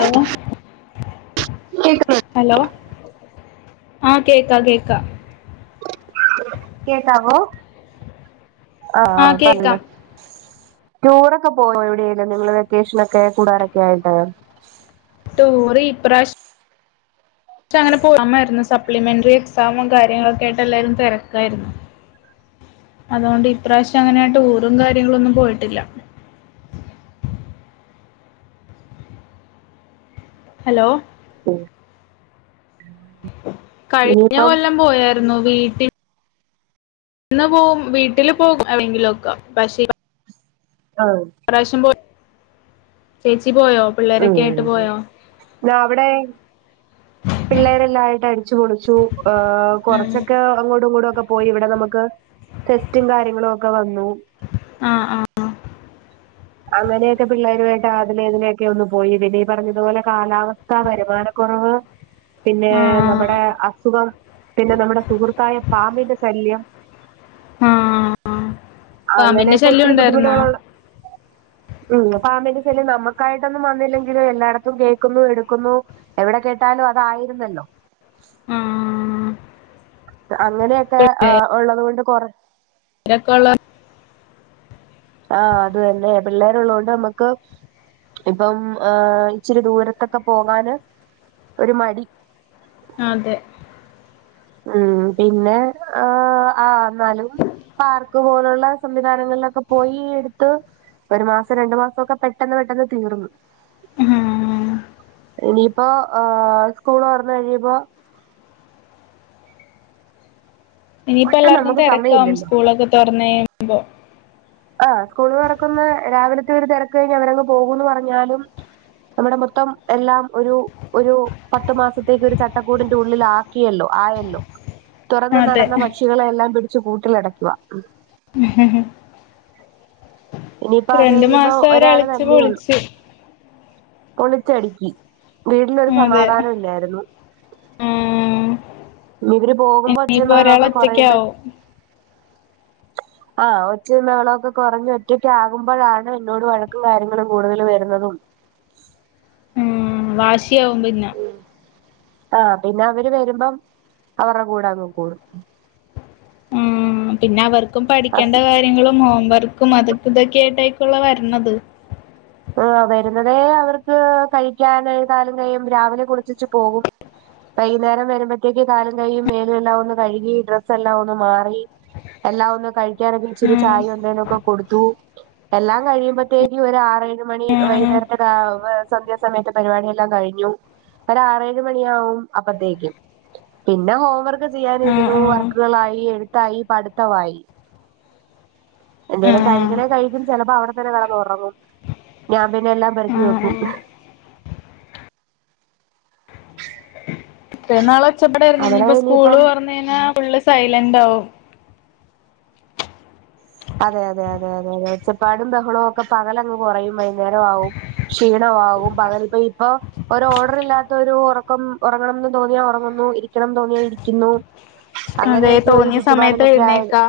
Hello കേക്ക്നൊ hello ആഹ് കേക്കാ കേക്കാ കേക്കാവോ ആ ആഹ് പറഞ് കേക്കാം ടൂറൊക്കെ പോണോ എവ്ടെയേലും നിങ്ങള് വെക്കേഷനൊക്കെ കൂടാനൊക്കെയായിട്ട് ട്ടൂറ് ഇപ്രാശം ഷേ അങ്ങനെ പോയി എക്സാംമാര്ന്നു സപ്ലിമെന്ററി എക്സാമും കാര്യങ്ങളൊക്കെ ആയിട്ട് എല്ലാരും തെരക്കാരുന്നു. അതുകൊണ്ട് ഇപ്രാശം അങ്ങനെ ട്ടുറും കാര്യങ്ങളും ഒന്നും പോയിട്ടില്ല. ഹലോ ഉം കഴിഞ്ഞ കൊല്ലം പോയാര്ന്നു വീട്ടി ഇന്ന് പോവും വീട്ടില് പോകും എവിടെങ്കിലൊക്കെ പക്ഷെ ആഹ് ഇപ്രാശം പോ ചേച്ചി പോയോ? പിള്ളേരൊക്കെ ആയിട്ട് പോയോ ഉം ങ്ങ അവ്ടെ പിള്ളേരെല്ലാആയിട്ട് അടിച്ചുപൊളിച്ചു. ഉം. കൊറച്ചൊക്കെ അങ്ങോട്ടും ഇങ്ങോട്ടും ഒക്കെ പോയി ഇവ്ടെ നമുക്ക് ടെസ്റ്റും കാര്യങ്ങളൊക്കെ വന്നു ആഹ് ആഹ് അങ്ങനെയൊക്കെ പിള്ളാരുവായിട്ട് അതിലേയിലൊക്കെ ഒന്ന് പോയി ഇവ്ടിഈ പറഞ്ഞതുപോലെ കാലാവസ്ഥ ക്കാ വര്മാനക്കൊറവ് പിന്നെ ആ നമ്മടെ അസുഖം പിന്നെ നമ്മടെ സുഹൃത്തായ പാമ്പിന്റെ ശല്യം ആ പാമ്പിന്റെ ആങ്ങനെക്കെ ശല്യം ഒത്തിരി ഉണ്ടായിരുന്നോ ബുദ്ധിമുട്ട്കളൊണ്ട് ഉം പാമ്പിന്റെ ശല്യം നമ്മക്കായിട്ടൊന്നും വന്നില്ലെങ്കിലും എല്ലായിടത്തും കേക്ക്ന്നു എട്ക്കുന്നു എവ്ടെ കേട്ടാലും അതായിരുന്നല്ലോ? ആ അങ്ങനെയൊക്കെ ആഹ് ഒള്ളത് കൊണ്ട് കൊറ തിരക്കൊള്ളേ ആഹ് അത് തന്നെ പിള്ളാരൊള്ളകൊണ്ട് നമ്മക്ക് ഇപ്പം ഏഹ് ഇച്ചിരി ദൂരത്തൊക്കെ പോകാന് ഒരു മടി അതെ ഉം പിന്നെ ആഹ് ആ എന്നാലും പാർക്ക് പോലുള്ള സംവിധാനങ്ങളിലൊക്കെ പോയി എടുത്ത് ഒരു മാസം രണ്ടു മാസൊക്കെ പെട്ടെന്ന് പെട്ടെന്ന് തീർന്നു ആഹ് ഇനിയിപ്പോ ആഹ സ്കൂള് തൊറന്ന് കഴിയുമ്പോ ഇനിയിപ്പോ ഒട്ടും എല്ലാർക്കും നമുക്ക് തിരക്കാവും സമയമില്ലല്ലോ സ്കൂളൊക്കെ തൊറന്ന് കഴിയുമ്പോ ആഹ് സ്കൂള് തൊറക്കുന്ന രാവിലത്തെ ഒര് തെരക്ക് കഴിഞ്ഞ് അവരങ്ങ് പോകുന്ന് പറഞ്ഞാലും അവിടെ മൊത്തം എല്ലാം ഒരു ഒരു പത്തു മാസത്തേക്ക് ഒരു ചട്ടക്കൂടിന്റെ ഉള്ളിൽ ആക്കിയല്ലോ ആയല്ലോ തുറന്നു അതെ നടന്ന പക്ഷികളെ എല്ലാം പിടിച്ച് കൂട്ടില് അടയ്ക്കുവാ ഹ് ഹ് ഇനിയിപ്പോ അത് രണ്ടു കഴിയുമ്പോ മാസം അവര് ഒരാള് അളിച്ചു തന്നെയൊള്ളു പൊളിച്ച് പൊളിച്ചടുക്കി വീടിനൊരു അതെ സമാധാനം ഇല്ലായിരുന്നു ആഹ് ഇവര് പോകുമ്പോ ഒച്ചയും ഇനിയിപ്പോ ഒരാൾ ബഹളമൊക്കെ കൊറയുമ്പഴ് ഒറ്റക്കാവും ആഹ് ഒച്ചയും ബഹളമൊക്കെ കൊറഞ്ഞ് ഒറ്റക്ക്‌ ആകുമ്പോഴാണ് എന്നോട് വഴക്കും കാര്യങ്ങളും കൂടുതല് വരുന്നതും ഉം വാശി ആവും പിന്നെ ആഹ് പിന്നെ അവര് വരുമ്പം അവരടെ കൂടെ അങ്ങ് കൂടും ഉം പിന്നെ അവർക്കും അസ് പഠിക്കേണ്ട കാര്യങ്ങളും ഹോംവർക്ക ക്കും അതും ഇതൊക്കെ ആയിട്ടായിക്കുല്ലോ വരണത് ഓ വരുന്നതേ അവർക്ക് കഴിക്കാന് കാലും കൈയും രാവിലെ കുളിചെച്ച് പോകും വൈകുന്നേരം വരുമ്പോഴത്തേക്ക് കാലും കയ്യും മേലും എല്ലാം ഒന്ന് കഴുകി ഡ്രസ്സ് എല്ലാം ഒന്ന് മാറി എല്ലാം ഒന്ന് കഴു കി ഇറങ്ങി ഇച്ചിരി ഉം ചായയോ എന്തേലും ഒക്കെ കൊടുത്തു എല്ലാം കഴിയുമ്പഴത്തേക്കും ഒര് ആറെഴ് മണി ആഹ് വൈകുന്നേരത്തെ സന്ധ്യസമയത്തെ പരിപാടിയെല്ലാം കഴിഞ്ഞു ഒര് ആറേഴ് മണിയാവും അപ്പത്തേക്കും പിന്നെ ഹോം വർക്ക് ചെയ്യാനിരുന്നു ആഹ് വർ ആഹ് ക്കുകളായി എഴുത്തായി പഠിത്തമായി എന്തേലും ആഹ് കഴിക്കണേ കഴിക്കും ചെലപ്പോ അവിടെത്തന്നെ കടന്ന് ഉറങ്ങും ഞാൻ പിന്നെ എല്ലാം പെറക്കി ആഹ് വെക്കും ആഹ് മറ്റേന്നാള് ഒച്ചപ്പടായിരുന്ന് അവിടെ ഇനിയിപ്പോ സ്കൂള് ഇനിയിപ്പം തൊറന്ന് കഴിഞ്ഞാൽ ഫുള് സൈലന്റ് ആകും അതെ അതെ അതെ അതെ അതെ ഉച്ചപ്പാടും ബഹളവും ഒക്കെ പകലങ്ങ് കുറയും വൈകുന്നേരം ആവും ക്ഷീണമാകും പകലിപ്പോ ഇപ്പോ ഒരു ഓർഡർ ഇല്ലാത്ത ഒരു ഉറക്കം ഉറങ്ങണമെന്ന് തോന്നിയാ ഉറങ്ങുന്നു ഇരിക്കണമെന്ന് തോന്നിയാ ഇരിക്കുന്നു അതെ അങ്ങനെയൊക്കെ ഒരു തോന്നിയ സമയത്ത് ചുറ്റുപാടിലൊക്കെ ആയത് എഴുന്നേക്കാ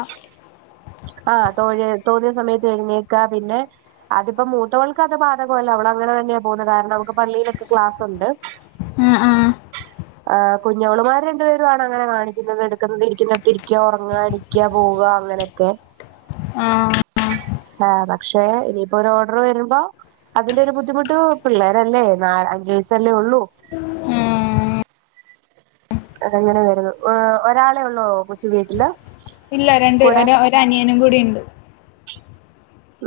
ആഹ് തോഴി തോന്നിയ സമയത്ത് എഴുന്നേക്ക പിന്നെ അതിപ്പോ മൂത്തവൾക്ക് അത് ബാധകമല്ലേ അവള് അങ്ങനെ തന്നെയാ പോന്നത് കാരണം അവക്ക് പള്ളിയിലൊക്കെ ക്ലാസ് ഉണ്ട് ആഹ് ആഹ് [inaudible] ആഹ് കുഞ്ഞോളുമാര് രണ്ട്‌ പേരും ആണ് അങ്ങനെ കാണിക്കുന്നത് എടുക്കുന്നത് ഇരിക്കുന്നിടുത്തിരിക്ക ഉറങ്ങുക എണ്ണിക്ക പോവുക അങ്ങനെ ആഹ് ആഹ് പക്ഷേ ഇനിയിപ്പോ ഒരു ഓർഡർ വരുമ്പോ അതിന്റെ ഒരു ബുദ്ധിമുട്ട് പിള്ളേരല്ലേ നാല് അഞ്ച് വയസല്ലേ ഉള്ളൂ ഉം അതെങ്ങനെ വരുന്നു ഒരാളെ ഉള്ളോ കൊച്ചു വീട്ടില് ഇല്ല രണ്ട് കൂടെ ഒര ഒരനിയനും കൂടി ഉണ്ട്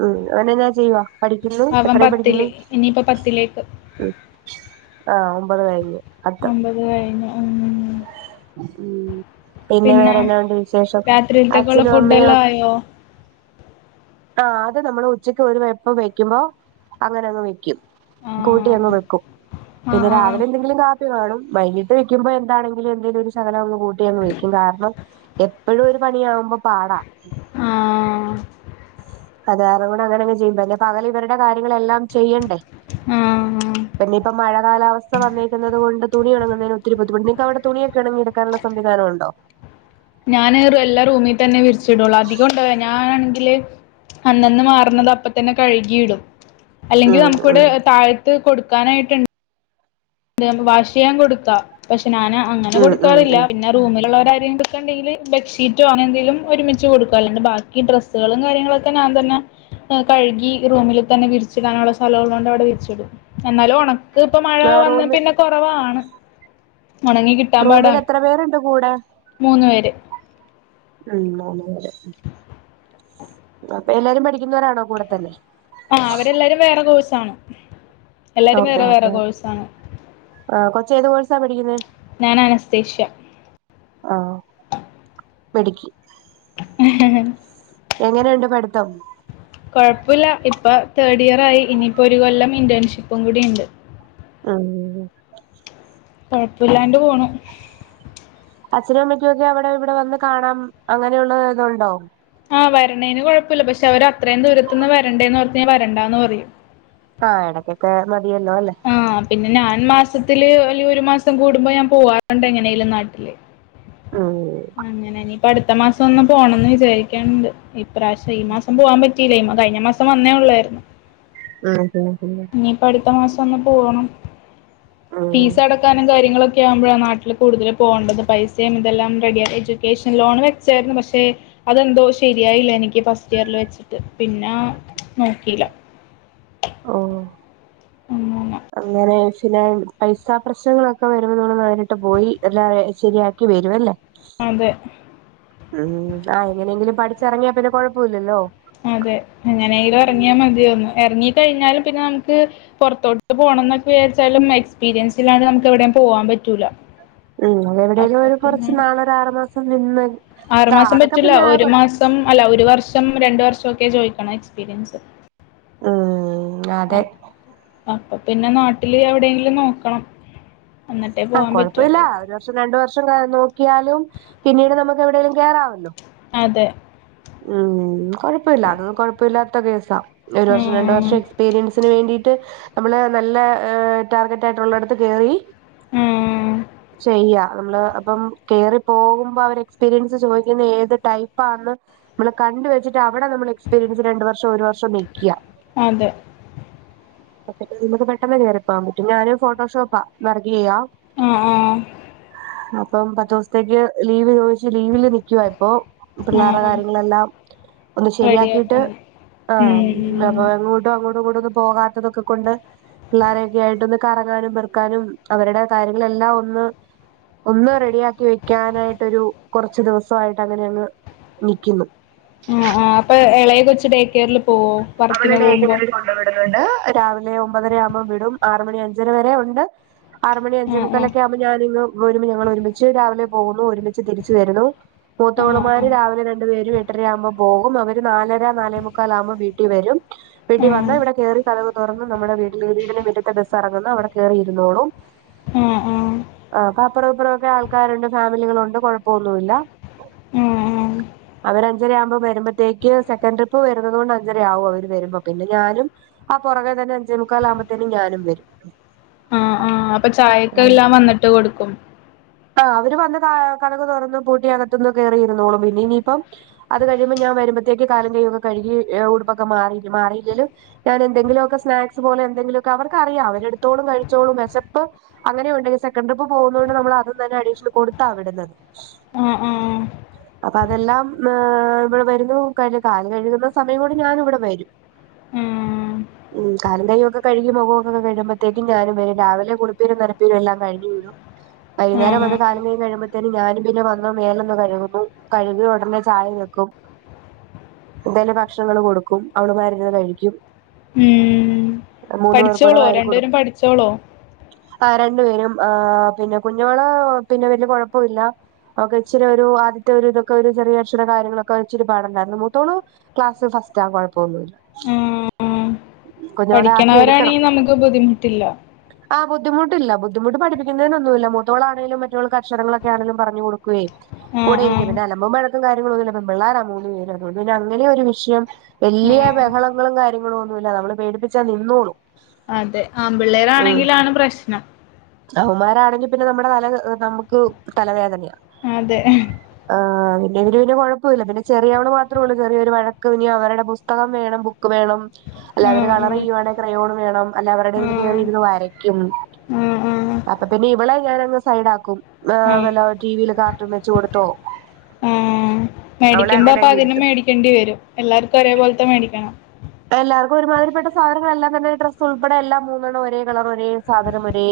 ഉം അവൻ എന്നാ ചെയ്യുവാ പഠിക്കുന്നു അവൻ എത്രയിൽ പഠിക്കുന്നു പത്തില് ഇനിയിപ്പോ പത്തിലേക്ക് ഉം ആഹ് ഒമ്പത് കഴിഞ്ഞു പത്ത് ഒമ്പത് കഴിഞ്ഞു ഉം ഉം പിന്നെ വേറെ എന്നായുണ്ട് വിശേഷം രാത്രിയിലത്തേക്കുള്ള അച്ഛനും ഫുഡ് അമ്മയോ എല്ലാം ആയോ ആഹ് അത് നമ്മള് ഉച്ചക്ക് ഒരു വെപ്പ് വെക്കുമ്പോ അങ്ങനെ അങ്ങ് വെക്കും ആ കൂട്ടി അങ്ങ് വെക്കും ആ പിന്നെ രാവിലെ എന്തെങ്കിലും കാപ്പി കാണും വൈകിട്ട് വെക്കുമ്പോ എന്താണങ്കിലും എന്തങ്കിലും സകലങ് കൂട്ടി അങ്ങ് വെക്കും കാരണം എപ്പഴും ഒരു പണിയാകുമ്പോ പാടാ ആ ആ അതെ അതുംകൂടെ അങ്ങനെങ്ങെ ചെയ്യുമ്പ പിന്നെ പകൽ ഇവരുടെ കാര്യങ്ങളെല്ലാം ചെയ്യണ്ടേ ആ പിന്നെ ഇപ്പ മഴ കാലാവസ്ഥ വന്നേരിക്കുന്നത് കൊണ്ട് തുണി ഉങ്ങുന്നതിന് ഒത്തിരി ബുദ്ധിമുട്ട നിങ്ങക്ക്ടെ തുണിയക്കെ ഇണങ്ങിട്ട് ക്കാനുള്ള സംവിധാനം ഉണ്ടോ ഞാൻ റ് എല്ലാ റൂമിൽ തന്നെ വിരിച്ചിടുള്ളൂ അധികം ഉണ്ട ഞാനാണെങ്കില് അന്നന്ന് മാറണത് അപ്പ തന്നെ കഴുകിയിടും അല്ലെങ്കിൽ ഉം നമുക്കിവിടെ ഉം താഴത്ത് കൊടുക്കാനായിട്ടുണ്ട് വാഷ് ചെയ്യാൻ കൊടുക്കാ പക്ഷെ ഞാൻ അങ്ങനെ ഉം ഉം കൊടുക്കാറില്ല ഉം പിൻ പിന്നെ റൂമിലുള്ളവര രെങ്കിലും കൊടുക്കണ്ടെങ്കില് ബെഡ്ഷീറ്റോ അങ്ങനെന്തെിലും ഒരുമിച്ച് കൊടുകും അല്ലാണ്ട് ബാക്കി ഡ്രസ് ഡ്രസ്സുകളും കാര്യങ്ങളുംക്കെ ഞാൻ തന്നെ കഴുകി റൂമിൽ തന്നെ വിരിച്ചിടാനുള്ള സ്ഥലള്ളോണ്ട് അവിടെ വിരിച്ചിടും എന്നാലും ഉണക്ക് ഇപ്പ മഴ വേറോം കൊറവാണ് ഓണങ്ങി കി റൂമിൽ എത്ര പേരുണ്ട് കൂടെ മൂന്ന് പേര് ഉം മൂന്നു പേര് അപ്പൊ എല്ലാരും പഠിക്കുന്നവരാണോ കൂടെത്തല്ലെ ആഹ് അവരെല്ലാരും വേറെ കോഴ്സ്ണ് ഓക്കെ ഓക്കേ ഏഹ് കൊച്ച ഏത് കോഴ്സാ പഠിക്കുന്നെ ഞാനാനസ്തഷ്യ ആഹ് മിടുക്കി ഉ എങ്ങനെയുണ്ട് പഠിത്തം കൊഴപ്പല്ല ഇപ്പ തേർഡ് ഇയറായി ഇനിയിപ്പോൾഒരു കൊല്ലം ഇൻറേൺഷിപ്പും കൂടി ഉണ്ട് ആഹ് കൊഴപ്പല്ലാണ്ട് പോണു അച്ഛനെ മ്മക്കോക്കെ അവിടെ ഇവിടെ വന്ന് കാണാൻ അങ്ങനെയുള്ള ഇതുണ്ടോ ആഹ് വരേണെന് കുഴപല്ല പക്ഷെ അവര് അത്രയും ദൂരത്ത നിന്ന് വരണ്ടേന്ന് ഓർത് ഞ വരണ്ടന്ന് പറയും ആഹ് ഇടയ്ക്കൊക്കെ മതിയല്ലോ അല്ലേ ആഹ് പിന്നെ ഞാൻ മാസത്തില്ൽ അല്ല ഒരു മാസം കൂടുമ്പോ ഞാൻ പോവാറുണ്ട് എങ്ങനെലും നാട്ടില് [unintelligible] ആഹ് അങ്ങനെ അങ്ങനെ ഇനിയിപ്പ അടുത്ത മാസം ഒന്ന് പോണംന്ന് വിചാരിക്കണ്ട് ഇപ്രാവശ്യ ഈ മാസം പോവാാൻ പറ്റില്ല കഴിഞ്ഞ മാസം വന്നേ ഉള്ളായിരുന്നു ആഹ് അതെ അതെ ഇനിയിപ്പ അടുത്ത മാസം ഒന്ന് പോകണം അഹ് ഫീസ് അടക്കാനും കാര്യങ്ങളൊക്കെ ആവുമ്പോഴ ആ നാട്ടിൽ കൂടുതൽ പോകേണ്ടത് പൈസയും ഇതൊംറെഡിയ എഡ്യൂക്കേഷൻ ലോൺ വെ ചേരുന്നു പക്ഷേ അതെന്തോ ശരിയായില്ല എനിക്ക് ഫസ്റ്റ് ഇയറിൽ വെച്ചിട്ട് പിന്നെ നോക്കില്ല ഓ അങ്ങനെ അങ്ങനെ ഫിന പൈസാ പ്രശ്നങ്ങളൊക്കെ വരുമ്പോ നമ്മ നേരിട്ട് പോയി എല്ല റെഡ് ശരിയാക്ക ക്കി വേരുവല്ലേ അതെ ഉം ആ എങ്ങനെങ്കിലും പഠിച്ചിറങ്ങിയാ പിന്നെ കൊഴപ്പവില്ലല്ലോ അതെ അങ്ങനെങ്കിലും ഇറങ്ങിയാൽ മതി തോന്നു ഇറങ്ങി കഴിഞ്ഞാലും പിന്നെ നമുക്ക് പുറത്തോട്ട് പോണംന്നക്കെ വിചാരിച്ചാലും എക്സ്പീരിയൻസിലണ്ട് നമുക്ക് എവിടെയും പോവാൻ പറ്റൂല ഉം എവിടെയലും അപ്പൊ ഒരു കുറച്ച് നാളൊരു ആറ് മാസം നിന്ന് ഇതാ ആറുമാസം അതൊക്കെ പറ്റില്ല പിന്നെ ഒരു മാസം അല്ല ഒരു വർഷം രണ്ട് വർഷം ഒക്കെ ചോയിക്ക്ണം എക്സ്പീരിയൻസ് ആഹ് ആഹ് അപ്പൊ പിന്നെ നാട്ടില് എവിടെയെങ്കിലും നോക്കണം എന്നിട്ടേ ആഹ് പോവാൻ കൊഴപ്പല്ല പറ്റുള്ളൂ ഒരു വർഷം രണ്ട വർഷം നോക്കിയാലും പിന്നീട് നമുക്ക് എവിടെേങ്കിലും കയറാാവല്ലോ അതെ ഉം കൊഴപ്പമില്ല അതൊന്നും കൊഴപ്പില്ലാത്ത കേസാ ഒരു വർഷം രണ്ട് ആഹ് വർഷം എക്സ്പീരിയൻസിന് വേണ്ടിയിട്ട് നമ്മള് നല്ല് ടാർഗറ്റായിട്ടുള്ളിടത്ത് കയറി ആഹ് ചെയ്യ നമ്മള് അപ്പം കേറി പോകുമ്പോ അവര് എക്സ്പീരിയൻസ് ചോയ്ക്കുന്ന ഏത് ടൈപ്പന്ന് നമ്മള് കണ്ട വെച്ചിട് അവിടെ നമ്മൾ എക്സ്പീരിയൻസ് രണ്ട വർഷം ഒരു വർഷം വെക്ക്യ അതെ നമുക്ക് പെട്ടെന്ന് കയറി പോവാൻ പറ്റും ഞാനൊരു ഫോട്ടോഷോപ്പാ വർഗ ചെയ്യാം ഏഹ് ഏഹ് അപ്പം പത്തു ദിവസത്തേക്ക് ലീവ് ചോദിച്ച് ലീവില് നിക്കുവാ ഇപ്പോ പിള്ളേർ ആഹ് ആഹ് കാര്യങ്ങളെല്ലാം ഒന്ന് ശരിയാക്കീട്ട് റെഡിയാക്കണം ഉം ആഹ് അങ്ങോട്ടും കൂട്ടൊന്നും പോകാത്തതൊക്കെ കൊണ്ട് പിള്ളരെയൊക്കെ ആയിട്ടൊന്ന് റങ്ങാനും വെറുക്കാനും അവരുടെ കാര്യങ്ങളെല്ലാം ഒന്ന് ഒന്ന് റെഡിയാക്കി വെക്കാനായിട്ടൊരു കുറച്ച് ദിവസയിട്ട് അങ്ങനെ അങ്ങ് നിക്കുന്നു ആഹ് ആഹ് അപ്പൊ ഇളയെ കൊച്ച് ഡേക്കയറിൽ പോവോ അവള വർക്കിന് ടെ പോകുമ്പോ കെയറിൽ കൊണ്ടു വിടുന്നുണ്ട് രാവിലെ ഒമ്പതര ആവുമ്പോം വിടും ആറുമണി അഞ്ചര വരെ ഉണ്ട് ആറുമണി അഞ്ച ആ ആ മുക്കാലൊക്കെ ആകുമ്പോ ഞാനി ഒരുമ ഞങ്ങൾ ഒരുമിച്ച് രാവിലെ പോകുന്നു ഒരുമിച്ച് തിരിച്ചു വരുന്നു ആ മൂത്തോളുമാര് രാവിലെ രണ്ടു പേരും എട്ടര ആവുമ്പോ പോകും അവര് നാലര നാലേ മുക്കാൽ ആകുമ്പോൾ വീട്ടിൽ വരും ആ ആ പിടി വന്നാ ഇവിടെ കേറി കഥവ് തുറന്ന് നമ്മുടെ വീട്ടില് വീടിനെ മിറ്റുത്തെ ബസ് ഇറങ്ങുന്ന് അവിടെ കയറിയിരുന്നോളൂ ഏഹ് ഏഹ് ആഹ് അപ്പൊറം ഇപ്പറൊക്കെ ആൾക്കാരുണ്ട് ഫാമിലികളുണ്ട് കുഴപ്പോന്നുല്ല അവരഞ്ചര ആവുമ്പോ വരുമ്പോത്തേക്ക് സെക്കൻഡ് ട്രിപ്പ് വരുന്നത് കൊണ്ട് അഞ്ചര ആവും അവര് വരുമ്പോ പിന്നെ ഞാനും ആ പുറകെ തന്നെ അഞ്ചേ മുക്കാലകുമ്പോത്തന്ന ഞാനും വരും ആഹ് ആഹ് അപ്പൊ ചായൊക്കെല്ലാം വന്നിട്ട് കൊടുക്കും ആ അവര് വന്ന് കതക് തുറന്നാ പൂട്ടി അകത്തൊന്ന് കേറിയിരുന്നൊളും പിന്നെ ഇനിയിപ്പം അത് കഴിയുമ്പോ ഞാ വരുമ്പത്തേക്ക് കാലും കയ്യോക്കെ കഴുകി ഉടുപ്പൊക്ക മായി മാറിയില്ലലും ഞാൻ എന്തെങ്കിലുക്കെ സ്നാക്സ് പോലെ എന്തെിലുമൊക്കെ അവർക്ക് അറിയാം അവരടുത്തോളും കഴിച്ചോളും വിശപ്പ് അങ്ങനെ ഉണ്ടെൽ സെക്കൻഡ ട്രിപ്പ് പോകുന്ന കൊണ്ട് നമ്മളതും തന്നെ അഡിഷൻ കൊടുത്താ വിടുന്നത് ആഹ് അപ്പൊ അതെല്ലാം ഹ് ഇവിടെ വരുന്നു കഴിഞ്ഞ് കാല് കഴുകുന്നു സമയം കൊണ്ട് ഞാനിവിടെ വരും ആ ഉം കാലും കയ്യോക്കെ കഴുകി മുഖക്കെ കഴിയുമ്പഴത്തേക്കും ഞാനും വരും രാവിലെ കുളിപ്പേരും നരപ്പേരും എല്ലാം കഴിഞ്ഞ് വിടും വൈക്ന്നേരം ആ വന്ന് കാലും കയ്യും കഴുകുമ്പത്തേനും ഞാനും പിന്നെ വന്ന് മേലൊന്ന് കഴുകും കഴുകിയൊടനെ ചായ വെക്കും എന്തേലും ഭക്ഷണങ്ങള് കൊടുക്കും അവള്മാര്ര്ന്ന് കഴിക്കും ഉം മൂന്ന് പേർക്കൂടെ പഠിച്ചോളോ രണ്ടുപേരും പഠിച്ചോളോ? ആഹ് രണ്ടു പേരും ആ പിന്നെ കുഞ്ഞോള് പിന്നെ വല്ല്യ കൊഴപ്പവില്ല ഒക്കെ ഇച്ചിരിയൊരു ആദ്യത്തെയൊരു ഇതൊക്കെയൊരു ചെറിയ അക്ഷര കാര്യങ്ങളൊക്കെച്ചിരി പാടുണ്ടായിരുന്നു മൂത്തോളു ക്ലാസ് ഫസ്റ്റാ കൊഴപ്പൊന്നുല്ല എടുക്കണം പഠിക്കണോരാണെങ്കി നമുക്ക് ബുദ്ധിമുട്ടില്ല ആഹ് ബുദ്ധിമുട്ടില്ല ബുദ്ധിമുട്ട് പടിപ്പിക്കുന്നതിനൊന്നുമില്ല മൂത്തോളാണേലും മറ്റോൾക്ക് അക്ഷരങ്ങളൊക്കെയാണേലും പറഞ് കൊടുക്കേ ആ ആ കൂടെയിരിക്കും പിന്ന അലമ്പും, വഴഴക്കും കാര്യങ്ങളൊന്നുല്ല പെം പിള്ളാര മൂന്ന് പേരും അതോണ്ട് പിന്നങ്ങ നെയൊരു വിഷയം ആ വല്ല്യ ബഹളങ്ങളും കാര്യങ്ങളൊന്നുവില്ല നമ്മള് പേടിപ്പിച്ചാ നിന്നോളും അതെ ഉം ആമ്പിള്ളേരാണെങ്കിലാണ് പ്രശ്നം അവന്മാരാണെങ്കി പിന്നെ നമ്മുടെ തല നമുക്ക് തലവേദനയാ അതെ ആ പിന്നെയിവര് പിന്നെ കൊഴപ്പമില്ല പിന്നെ ചെറിയവള് മാത്രൊള്ളു ചെറിയൊരു വഴക്ക് ഇനിയവരുടെ പുസ്തകം വേണം ബുക്ക് വേണം അല്ല ആ അവര് ആ കളറെയ്യുവാണെ ക്രയോൺ വേണം അല്ല അവരുടെതില് ആ കേറിയിരുന്ന് വരയ്ക്കും ആഹ് ആഹ് അപ്പൊതന്നെ ഇവളെ ഞാനങ് സൈഡാക്കും ഏഹ് ആഹ് വല്ല ടിവിയില് കാർട്ടൂൺ വെച്ച് കൊടുത്തോ ആഹ് അവളെ മേടിക്കുമ്പോ അങ്ങനെ അപ്പതിനും അങ്ങിരുത്തും മേടിക്കേണ്ടി വരും എല്ലാർക്കും ഒരേപോലത്തെ മേടിക്കണം എല്ലാർക്കും ഒരുമാതിരിപ്പെട്ട സാധനങ്ങളെല്ലാം തന്നെ ഡ്രസ്സ് ഉൾപ്പെടെയെല്ലാം മൂന്നണ്ണം ഒരേ കളറ് ഒരേ സാധനം ഒരേ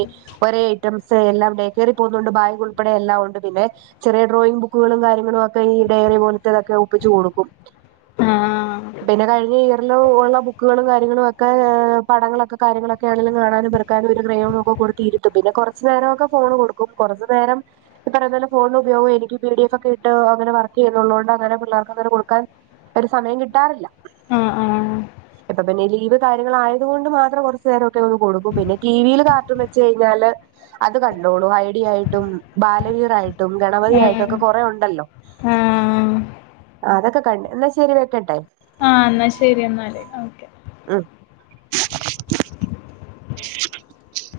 ഒരേ ഐറ്റംസെല്ലാം ഡേകയറി പോകുന്നുണ്ട് ബാഗുൾപ്പെടെയെല്ലാവുണ്ട് പിന്നെ ചെറിയ ഡ്രോയിങ് ബുക്കുകളും കാര്യങ്ങളുവൊക്കെ ഈ ഡയറി പോലത്തെതൊക്കെ ഒപ്പിച്ച് കൊടുക്കും ആഹ് പിന്നെ കഴിഞയ്ഞ ന്ന് ഒള്ള ബുക്കുകളും കാര്യങ്ങളുവൊക്കെ പടങ്ങളൊക്കെ കാര്യങ്ങളൊക്കെണെങ്കിലും കാണാനും പെറക്കാനും ഒരു ക്രയോണൊക്കെ കൊടുത്തിരുത്തും പിന്നെ കുറച്ചു നേരമൊക്കെ ഫോണ് കൊടുക്കും കുറച്ചു നേരം ഈ പറയന്നപോലെ ഫോണില് ഉപയോഗവും എനിക്ക് പി ഡി എഫൊക്കെയിട്ട് അങ്ങനെ വർക്കെയ്യുന്നുള്ളോണ്ട് അങ്ങനെ പിള്ളേർക്കങ്ങനെ കൊടുക്കാൻ ഒരു സമയം കിട്ടാറില്ല ആഹ് ആഹ് ഇപ്പൊ പിന്നെ ലീവ് കാര്യങ്ങളെക്കെ ആയത് കൊണ്ട് മാത്രം കുറച്ചു നേരയൊക്കെയൊന്ന് കൊടുക്കും പിന്നെ ടിവിയിൽ കാർട്ടൂൺ വെച്ച് കഴിഞ്ഞാല് അത് കണ്ടോളും ഐഡിയായിട്ടും, ബാലവീറായിട്ടും, ഗണപതിയായിട്ടും, ഇതൊക്കെ കൊറെയുണ്ടല്ലോ ആഹ് ആ അതൊക്കെ കണ്ട് ഇന്നാ ശരി വെക്കട്ടെ? ആഹ് ഇന്നാ ശരിയെന്നാല് ഓക്കേ ഉം [inaudible]